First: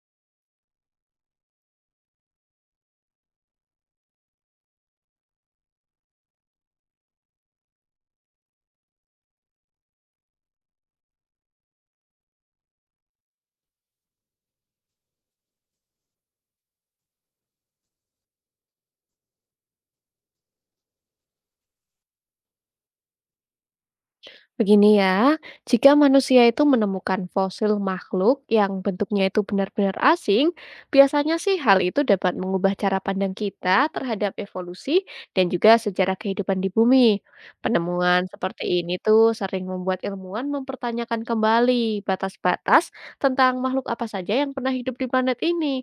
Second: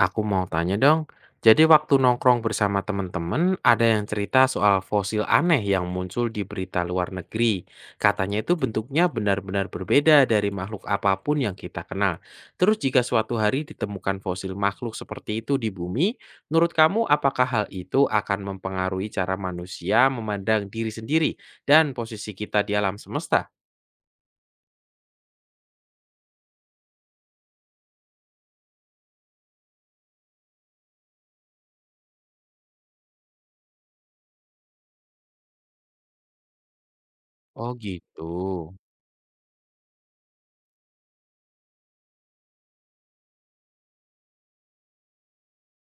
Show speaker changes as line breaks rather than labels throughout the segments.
Aku mau tanya dong, jadi waktu nongkrong bersama teman-teman, ada yang cerita soal fosil aneh yang muncul di berita luar negeri. Katanya itu bentuknya benar-benar berbeda dari makhluk apapun yang kita kenal. Terus jika suatu hari ditemukan fosil makhluk seperti itu di bumi, menurut kamu apakah hal itu akan mempengaruhi cara manusia memandang diri sendiri dan posisi kita di alam semesta?
Begini ya, jika manusia itu menemukan fosil makhluk yang bentuknya itu benar-benar asing, biasanya sih hal itu dapat mengubah cara pandang kita terhadap evolusi dan juga sejarah kehidupan di bumi.
Oh gitu.
Penemuan seperti ini tuh sering membuat ilmuwan mempertanyakan kembali batas-batas tentang makhluk apa saja yang pernah hidup di planet ini.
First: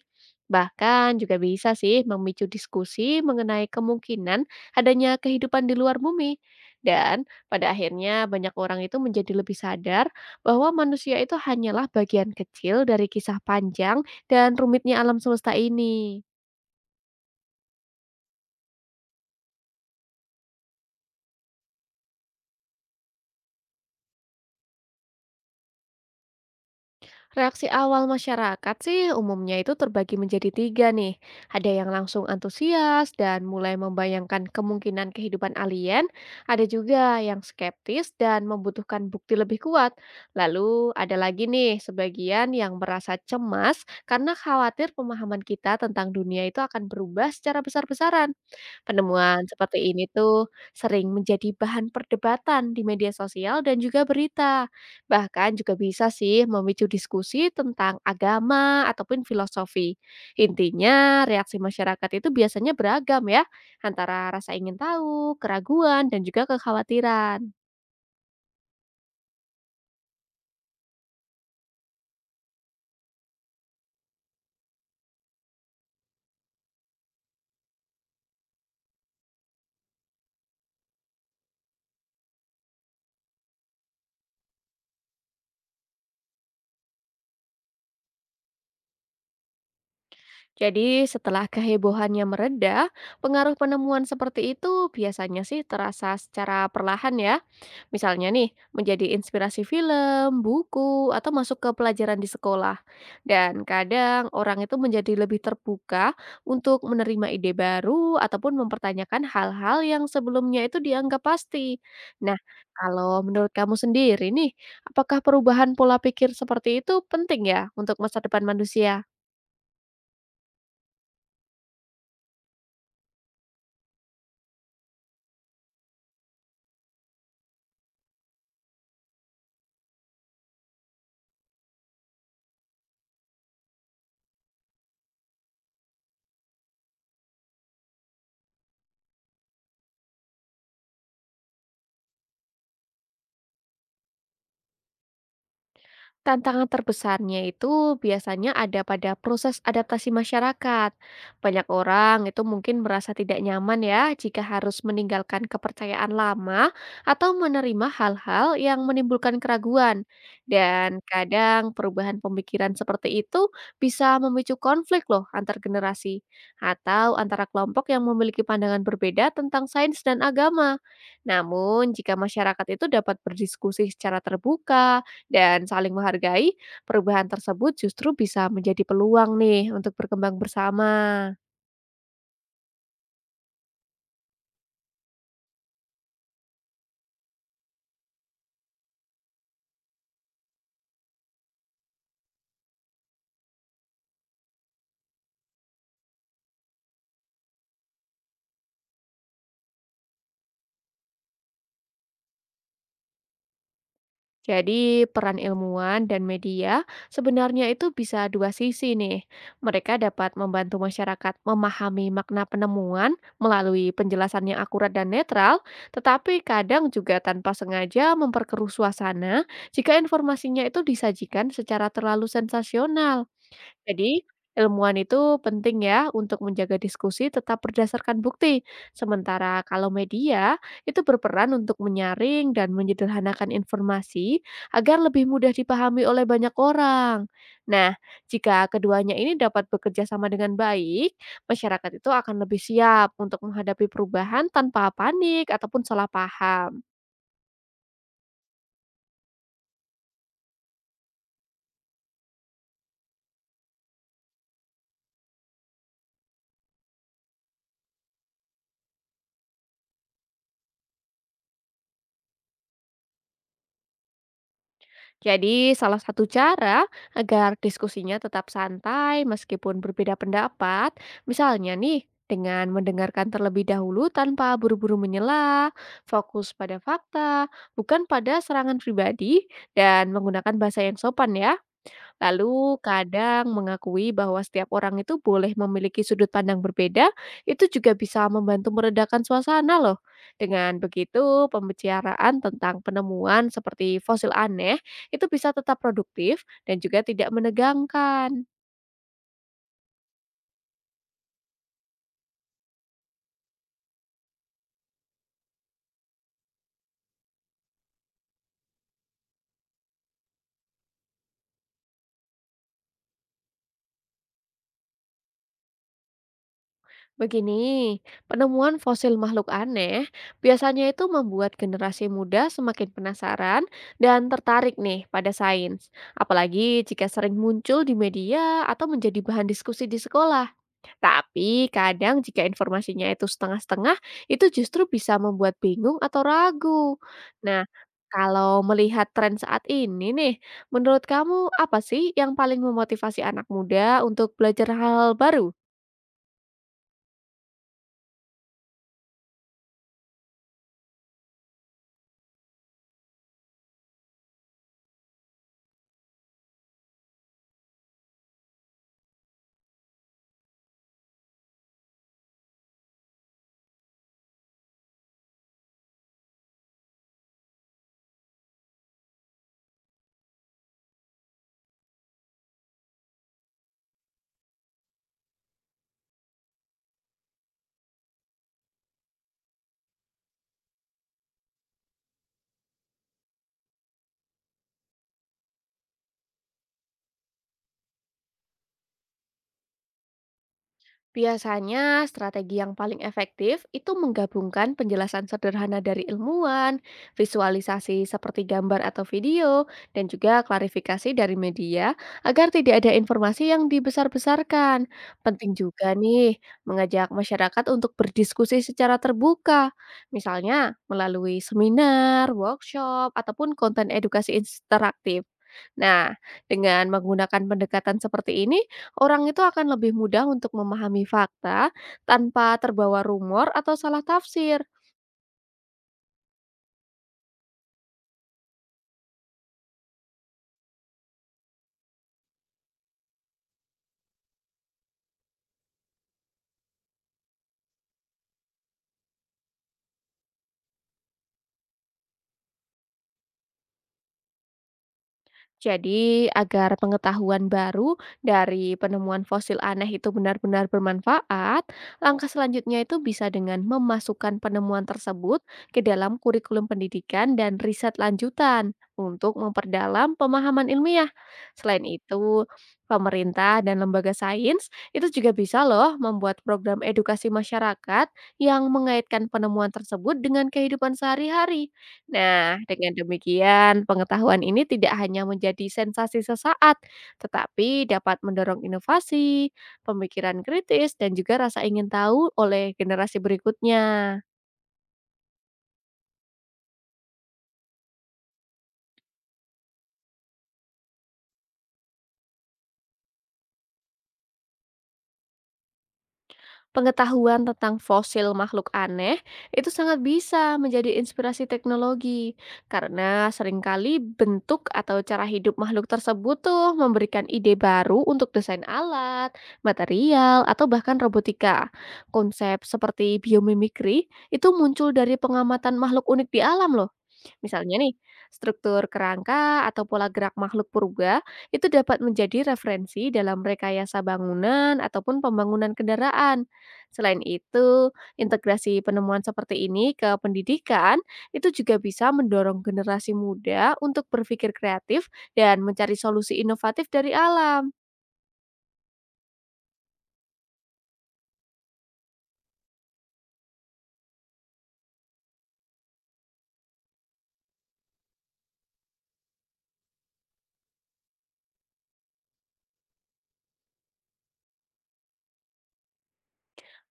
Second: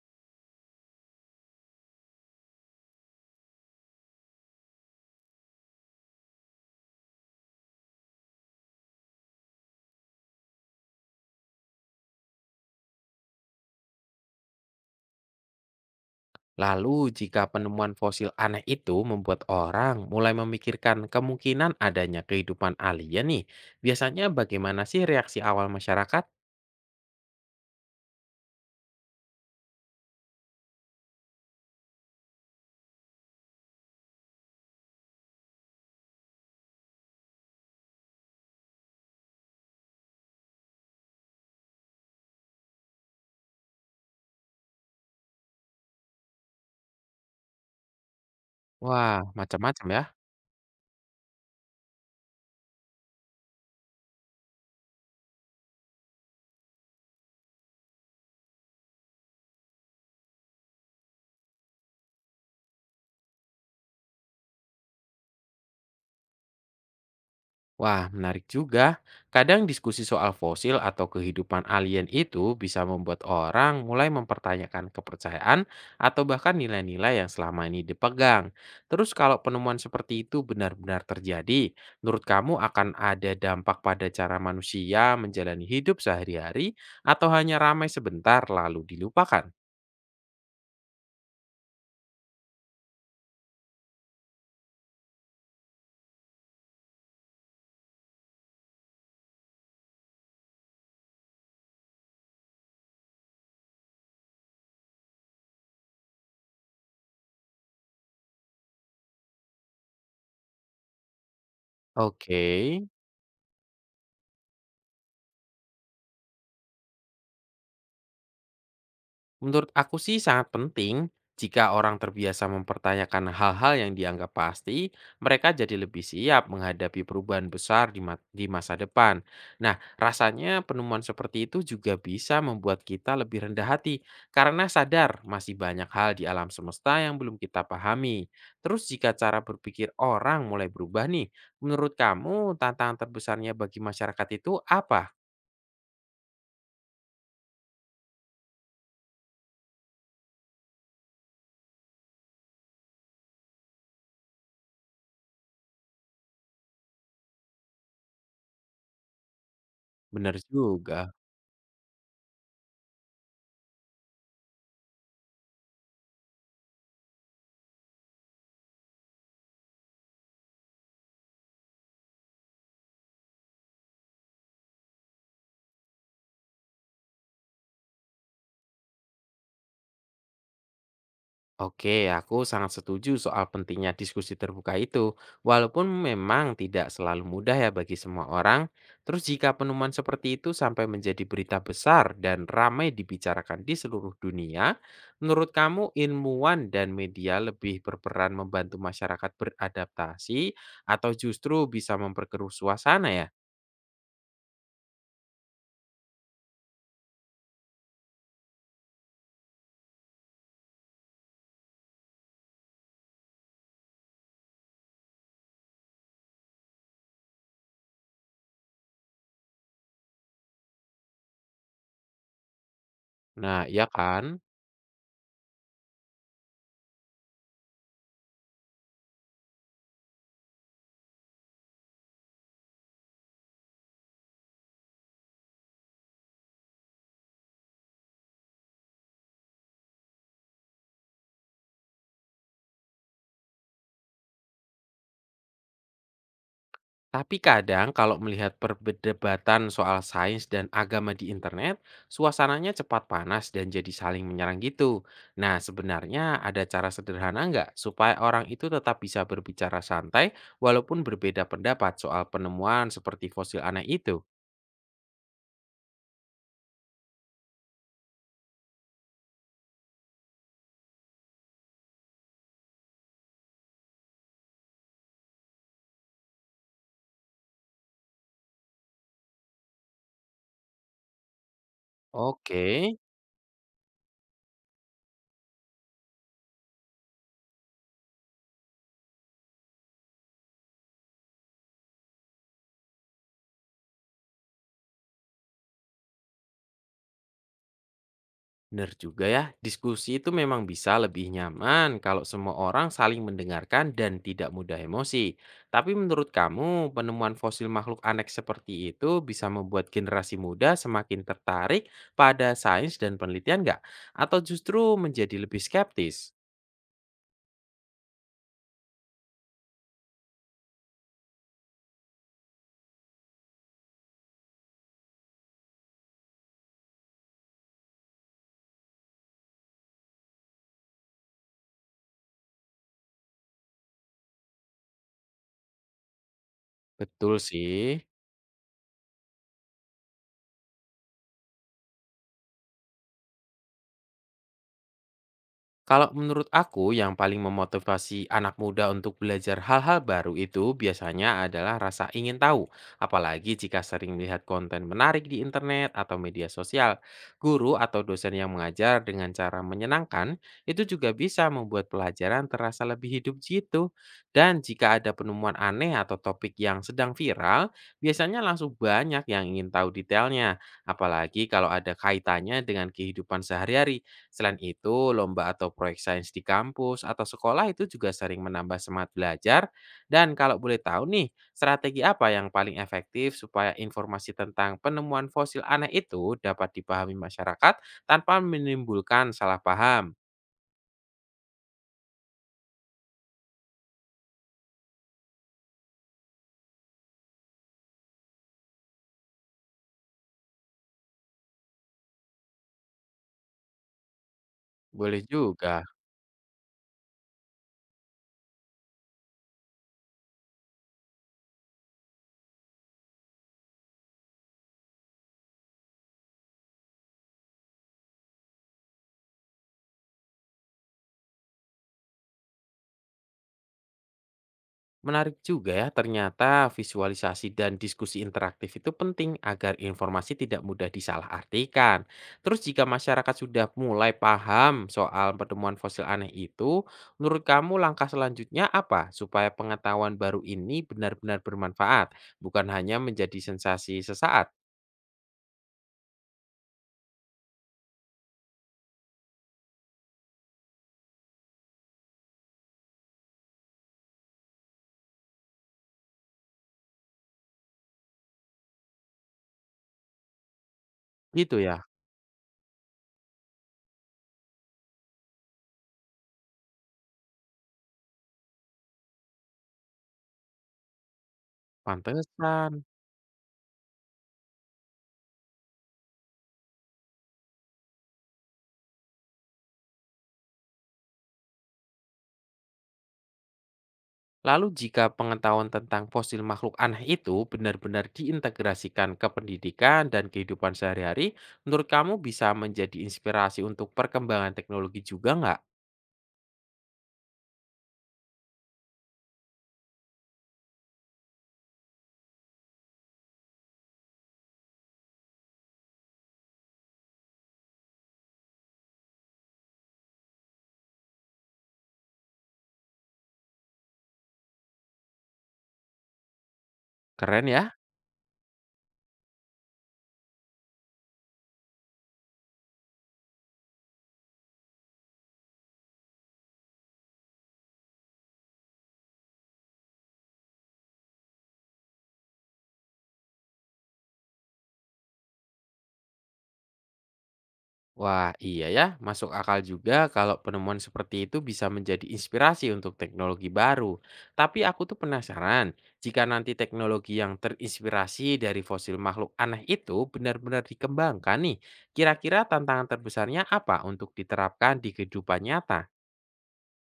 Bahkan juga bisa sih memicu diskusi mengenai kemungkinan adanya kehidupan di luar bumi. Dan pada akhirnya, banyak orang itu menjadi lebih sadar bahwa manusia itu hanyalah bagian kecil dari kisah panjang dan rumitnya alam semesta ini.
Lalu, jika penemuan fosil aneh itu membuat orang mulai memikirkan kemungkinan adanya kehidupan alien nih, biasanya bagaimana sih reaksi awal masyarakat?
Reaksi awal masyarakat sih umumnya itu terbagi menjadi tiga nih. Ada yang langsung antusias dan mulai membayangkan kemungkinan kehidupan alien, ada juga yang skeptis dan membutuhkan bukti lebih kuat. Lalu ada lagi nih sebagian yang merasa cemas karena khawatir pemahaman kita tentang dunia itu akan berubah secara besar-besaran.
Wah,
Penemuan
macam-macam
seperti
ya.
ini tuh sering menjadi bahan perdebatan di media sosial dan juga berita. Bahkan juga bisa sih memicu diskusi tentang agama ataupun filosofi. Intinya reaksi masyarakat itu biasanya beragam ya, antara rasa ingin tahu, keraguan, dan juga kekhawatiran.
Wah, menarik juga. Kadang diskusi soal fosil atau kehidupan alien itu bisa membuat orang mulai mempertanyakan kepercayaan atau bahkan nilai-nilai yang selama ini dipegang. Terus kalau penemuan seperti itu benar-benar terjadi, menurut kamu akan ada dampak pada cara manusia menjalani hidup sehari-hari atau hanya ramai sebentar lalu dilupakan?
Jadi setelah kehebohannya mereda, pengaruh penemuan seperti itu biasanya sih terasa secara perlahan ya. Misalnya nih, menjadi inspirasi film, buku, atau masuk ke pelajaran di sekolah. Dan kadang orang itu menjadi lebih terbuka untuk menerima ide baru ataupun mempertanyakan hal-hal yang sebelumnya itu dianggap pasti. Nah,
Oke.
kalau menurut kamu sendiri nih, apakah perubahan pola pikir seperti itu penting ya untuk masa depan manusia?
Menurut aku sih sangat penting jika orang terbiasa mempertanyakan hal-hal yang dianggap pasti, mereka jadi lebih siap menghadapi perubahan besar di masa depan. Nah, rasanya penemuan seperti itu juga bisa membuat kita lebih rendah hati karena sadar masih banyak hal di alam semesta yang belum kita pahami. Terus jika cara berpikir orang mulai berubah nih, menurut kamu tantangan terbesarnya bagi masyarakat itu apa?
Tantangan terbesarnya itu biasanya ada pada proses adaptasi masyarakat. Banyak orang itu mungkin merasa tidak nyaman ya jika harus meninggalkan kepercayaan lama atau menerima hal-hal yang menimbulkan keraguan.
Benar
Dan
juga.
kadang perubahan pemikiran seperti itu bisa memicu konflik loh antar generasi atau antara kelompok yang memiliki pandangan berbeda tentang sains dan agama. Namun, jika masyarakat itu dapat berdiskusi secara terbuka, dan saling menghargai, perubahan tersebut justru bisa menjadi peluang nih untuk berkembang bersama.
Oke, aku sangat setuju soal pentingnya diskusi terbuka itu. Walaupun memang tidak selalu mudah ya bagi semua orang, terus jika penemuan seperti itu sampai menjadi berita besar dan ramai dibicarakan di seluruh dunia, menurut kamu ilmuwan dan media lebih berperan membantu masyarakat beradaptasi atau justru bisa memperkeruh suasana ya?
Jadi, peran ilmuwan dan media sebenarnya itu bisa dua sisi nih. Mereka dapat membantu masyarakat memahami makna penemuan melalui penjelasan yang akurat dan netral, tetapi kadang juga tanpa sengaja memperkeruh suasana jika informasinya itu disajikan secara terlalu sensasional.
Nah, iya
Jadi,
kan?
ilmuwan itu penting ya untuk menjaga diskusi tetap berdasarkan bukti. Sementara kalau media itu berperan untuk menyaring dan menyederhanakan informasi agar lebih mudah dipahami oleh banyak orang. Nah, jika keduanya ini dapat bekerja sama dengan baik, masyarakat itu akan lebih siap untuk menghadapi perubahan tanpa panik ataupun salah paham.
Tapi kadang kalau melihat perdebatan soal sains dan agama di internet, suasananya cepat panas dan jadi saling menyerang gitu. Nah, sebenarnya ada cara sederhana nggak supaya orang itu tetap bisa berbicara santai walaupun berbeda pendapat soal penemuan seperti fosil aneh itu?
Jadi, salah satu cara agar diskusinya tetap santai meskipun berbeda pendapat, misalnya nih, dengan mendengarkan terlebih dahulu tanpa buru-buru menyela, fokus pada fakta, bukan pada serangan pribadi, dan menggunakan bahasa yang sopan ya.
Oke.
Lalu kadang mengakui bahwa setiap orang itu boleh memiliki sudut pandang berbeda, itu juga bisa membantu meredakan suasana loh. Dengan begitu, pembicaraan tentang penemuan seperti fosil aneh itu bisa tetap produktif dan juga tidak menegangkan.
Benar juga ya, diskusi itu memang bisa lebih nyaman kalau semua orang saling mendengarkan dan tidak mudah emosi. Tapi menurut kamu, penemuan fosil makhluk aneh seperti itu bisa membuat generasi muda semakin tertarik pada sains dan penelitian nggak? Atau justru menjadi lebih skeptis?
Begini, penemuan fosil makhluk aneh biasanya itu membuat generasi muda semakin penasaran dan tertarik nih pada sains, apalagi jika sering muncul di media atau menjadi bahan diskusi di sekolah. Tapi kadang jika informasinya itu setengah-setengah, itu justru bisa membuat bingung atau ragu.
Betul
Nah,
sih.
kalau melihat tren saat ini nih, menurut kamu apa sih yang paling memotivasi anak muda untuk belajar hal-hal baru?
Kalau menurut aku yang paling memotivasi anak muda untuk belajar hal-hal baru itu biasanya adalah rasa ingin tahu. Apalagi jika sering melihat konten menarik di internet atau media sosial. Guru atau dosen yang mengajar dengan cara menyenangkan itu juga bisa membuat pelajaran terasa lebih hidup gitu. Dan jika ada penemuan aneh atau topik yang sedang viral, biasanya langsung banyak yang ingin tahu detailnya. Apalagi kalau ada kaitannya dengan kehidupan sehari-hari. Selain itu, lomba atau proyek sains di kampus atau sekolah itu juga sering menambah semangat belajar. Dan kalau boleh tahu nih, strategi apa yang paling efektif supaya informasi tentang penemuan fosil aneh itu dapat dipahami masyarakat tanpa menimbulkan salah paham?
Biasanya, strategi yang paling efektif itu menggabungkan penjelasan sederhana dari ilmuwan, visualisasi seperti gambar atau video, dan juga klarifikasi dari media agar tidak ada informasi yang dibesar-besarkan.
Boleh
Penting
juga.
juga nih mengajak masyarakat untuk berdiskusi secara terbuka, misalnya melalui seminar, workshop, ataupun konten edukasi interaktif. Nah, dengan menggunakan pendekatan seperti ini, orang itu akan lebih mudah untuk memahami fakta tanpa terbawa rumor atau salah tafsir.
Menarik juga ya, ternyata visualisasi dan diskusi interaktif itu penting agar informasi tidak mudah disalahartikan. Terus jika masyarakat sudah mulai paham soal penemuan fosil aneh itu, menurut kamu langkah selanjutnya apa supaya pengetahuan baru ini benar-benar bermanfaat, bukan hanya menjadi sensasi sesaat?
Jadi, agar pengetahuan baru dari penemuan fosil aneh itu benar-benar bermanfaat, langkah selanjutnya itu bisa dengan memasukkan penemuan tersebut ke dalam kurikulum pendidikan dan riset lanjutan untuk memperdalam pemahaman ilmiah.
Gitu
Selain
ya.
itu, pemerintah dan lembaga sains itu juga bisa loh membuat program edukasi masyarakat yang mengaitkan penemuan tersebut dengan kehidupan sehari-hari. Nah,
Pantesan.
dengan demikian, pengetahuan ini tidak hanya menjadi sensasi sesaat, tetapi dapat mendorong inovasi, pemikiran kritis, dan juga rasa ingin tahu oleh generasi berikutnya.
Lalu jika pengetahuan tentang fosil makhluk aneh itu benar-benar diintegrasikan ke pendidikan dan kehidupan sehari-hari, menurut kamu bisa menjadi inspirasi untuk perkembangan teknologi juga nggak?
Pengetahuan tentang fosil makhluk aneh itu sangat bisa menjadi inspirasi teknologi karena seringkali bentuk atau cara hidup makhluk tersebut tuh memberikan ide baru untuk desain alat, material, atau bahkan robotika. Konsep seperti biomimikri itu muncul dari pengamatan makhluk unik di alam loh.
Keren
Misalnya
ya.
nih, struktur kerangka atau pola gerak makhluk purba itu dapat menjadi referensi dalam rekayasa bangunan ataupun pembangunan kendaraan. Selain itu, integrasi penemuan seperti ini ke pendidikan itu juga bisa mendorong generasi muda untuk berpikir kreatif dan mencari solusi inovatif dari alam.
Wah, iya ya, masuk akal juga kalau penemuan seperti itu bisa menjadi inspirasi untuk teknologi baru. Tapi aku tuh penasaran, jika nanti teknologi yang terinspirasi dari fosil makhluk aneh itu benar-benar dikembangkan nih, kira-kira tantangan terbesarnya apa untuk diterapkan di kehidupan nyata?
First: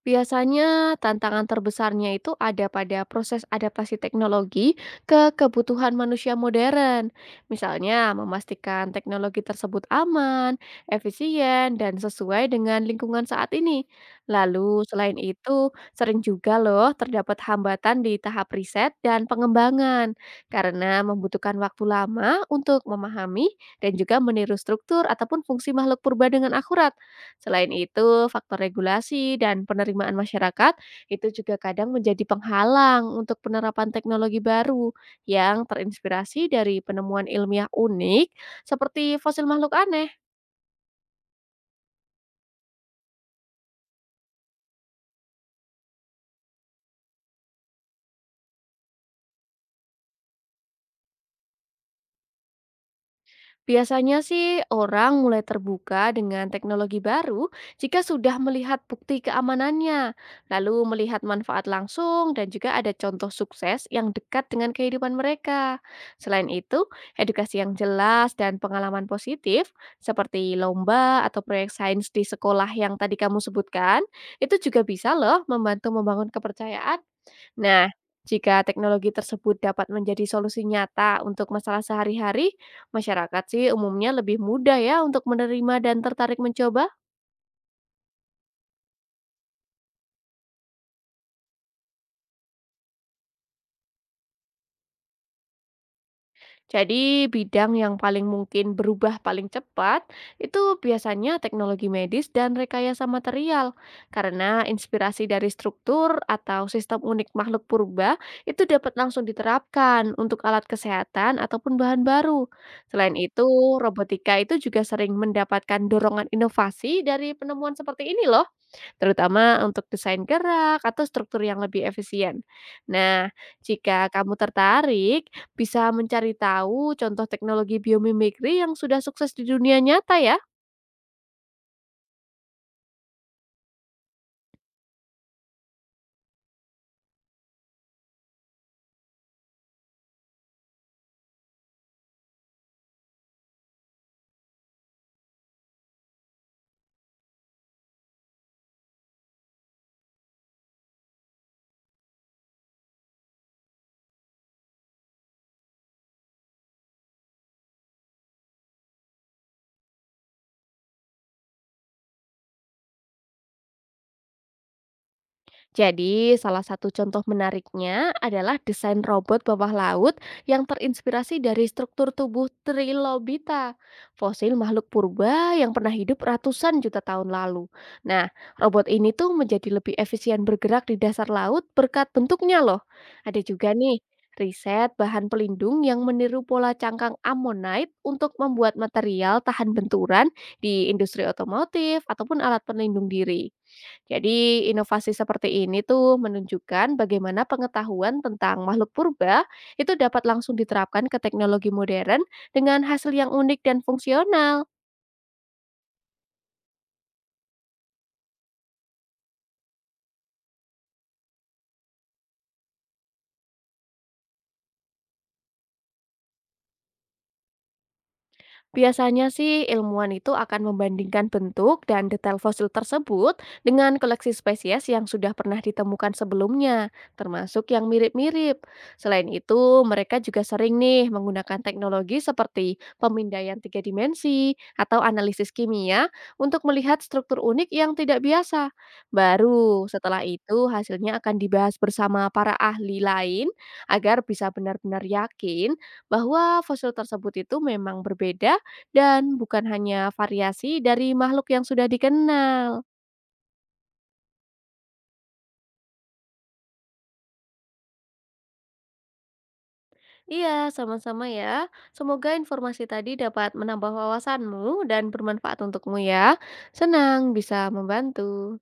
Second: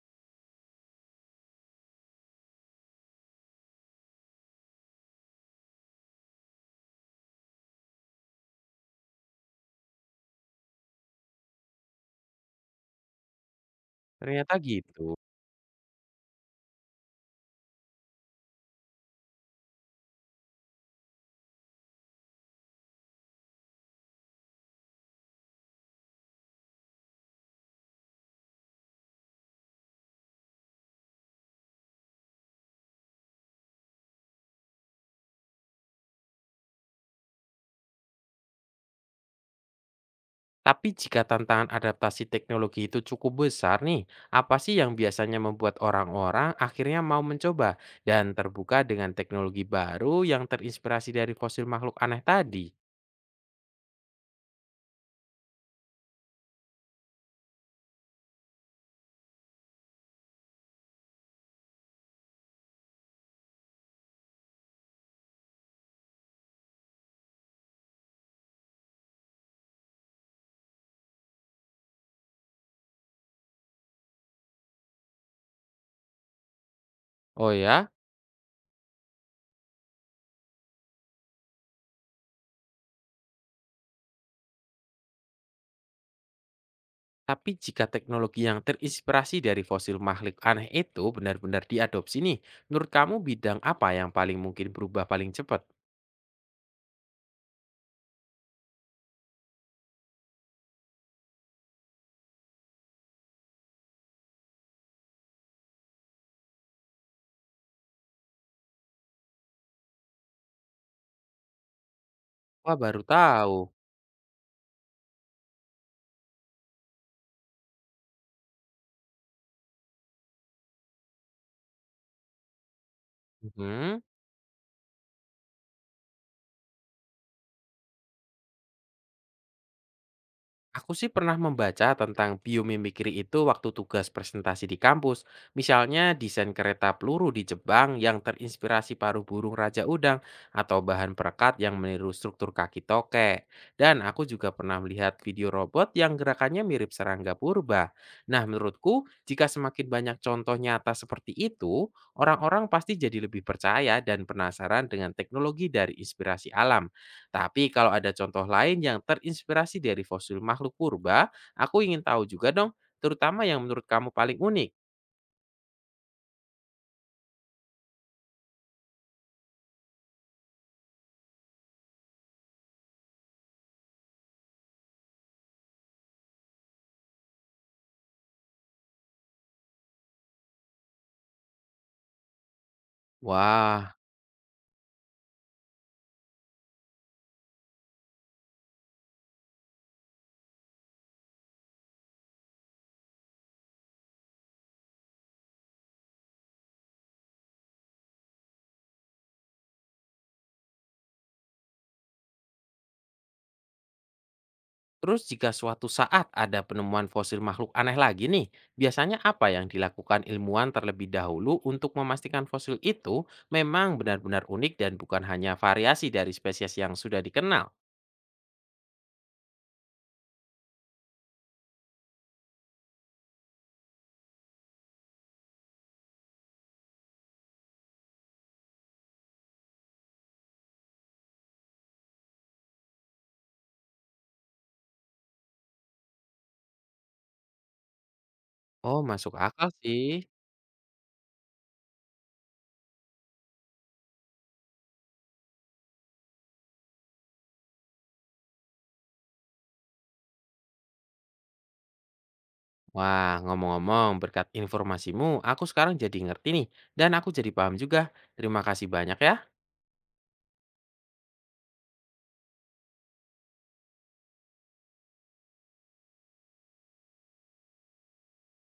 Biasanya tantangan terbesarnya itu ada pada proses adaptasi teknologi ke kebutuhan manusia modern. Misalnya memastikan teknologi tersebut aman, efisien, dan sesuai dengan lingkungan saat ini.
Ternyata
Lalu
gitu.
selain itu, sering juga loh terdapat hambatan di tahap riset dan pengembangan karena membutuhkan waktu lama untuk memahami dan juga meniru struktur ataupun fungsi makhluk purba dengan akurat. Selain itu, faktor regulasi dan penerimaan masyarakat itu juga kadang menjadi penghalang untuk penerapan teknologi baru yang terinspirasi dari penemuan ilmiah unik seperti fosil makhluk aneh.
Tapi jika tantangan adaptasi teknologi itu cukup besar nih, apa sih yang biasanya membuat orang-orang akhirnya mau mencoba dan terbuka dengan teknologi baru yang terinspirasi dari fosil makhluk aneh tadi?
Biasanya sih orang mulai terbuka dengan teknologi baru jika sudah melihat bukti keamanannya, lalu melihat manfaat langsung dan juga ada contoh sukses yang dekat dengan kehidupan mereka. Selain itu, edukasi yang jelas dan pengalaman positif seperti lomba atau proyek sains di sekolah yang tadi kamu sebutkan, itu juga bisa loh membantu membangun kepercayaan.
Oh
Nah,
ya,
jika teknologi tersebut dapat menjadi solusi nyata untuk masalah sehari-hari, masyarakat sih umumnya lebih mudah ya untuk menerima dan tertarik mencoba.
tapi jika teknologi yang terinspirasi dari fosil makhluk aneh itu benar-benar diadopsi nih, menurut kamu bidang apa yang paling mungkin berubah paling cepat?
Jadi bidang yang paling mungkin berubah paling cepat itu biasanya teknologi medis dan rekayasa material. Karena inspirasi dari struktur atau sistem unik makhluk purba itu dapat langsung diterapkan untuk alat kesehatan ataupun bahan baru.
Wah, baru
Selain itu,
tahu.
robotika itu juga sering mendapatkan dorongan inovasi dari penemuan seperti ini loh, terutama untuk desain gerak atau struktur yang lebih efisien. Nah,
Mhm.
jika kamu tertarik, bisa mencari tahu contoh teknologi biomimikri yang sudah sukses di dunia nyata ya.
Aku sih pernah membaca tentang biomimikri itu waktu tugas presentasi di kampus. Misalnya desain kereta peluru di Jepang yang terinspirasi paruh burung raja udang atau bahan perekat yang meniru struktur kaki tokek. Dan aku juga pernah melihat video robot yang gerakannya mirip serangga purba. Nah, menurutku jika semakin banyak contoh nyata seperti itu, orang-orang pasti jadi lebih percaya dan penasaran dengan teknologi dari inspirasi alam. Tapi kalau ada contoh lain yang terinspirasi dari fosil makhluk purba, aku ingin tahu juga dong, terutama yang menurut kamu paling unik.
Jadi, salah satu contoh menariknya adalah desain robot bawah laut yang terinspirasi dari struktur tubuh Trilobita, fosil makhluk purba yang pernah hidup ratusan juta tahun lalu. Nah, robot ini tuh menjadi lebih efisien bergerak di dasar laut berkat bentuknya loh. Ada juga
Wah,
nih riset bahan pelindung yang meniru pola cangkang ammonite untuk membuat material tahan benturan di industri otomotif ataupun alat pelindung diri. Jadi, inovasi seperti ini tuh menunjukkan bagaimana pengetahuan tentang makhluk purba itu dapat langsung diterapkan ke teknologi modern dengan hasil yang unik dan fungsional.
terus jika suatu saat ada penemuan fosil makhluk aneh lagi nih, biasanya apa yang dilakukan ilmuwan terlebih dahulu untuk memastikan fosil itu memang benar-benar unik dan bukan hanya variasi dari spesies yang sudah dikenal?
Biasanya sih ilmuwan itu akan membandingkan bentuk dan detail fosil tersebut dengan koleksi spesies yang sudah pernah ditemukan sebelumnya, termasuk yang mirip-mirip. Selain itu, mereka juga sering nih menggunakan teknologi seperti pemindaian tiga dimensi atau analisis kimia untuk melihat struktur unik yang tidak biasa.
Oh, masuk akal
Baru setelah
sih.
itu hasilnya akan dibahas bersama para ahli lain agar bisa benar-benar yakin bahwa fosil tersebut itu memang berbeda dan bukan hanya variasi dari makhluk yang sudah dikenal.
Wah, ngomong-ngomong, berkat informasimu, aku sekarang jadi ngerti nih, dan aku jadi paham juga. Terima kasih banyak ya.
Iya, sama-sama ya. Semoga informasi tadi dapat menambah wawasanmu dan bermanfaat untukmu ya. Senang bisa membantu.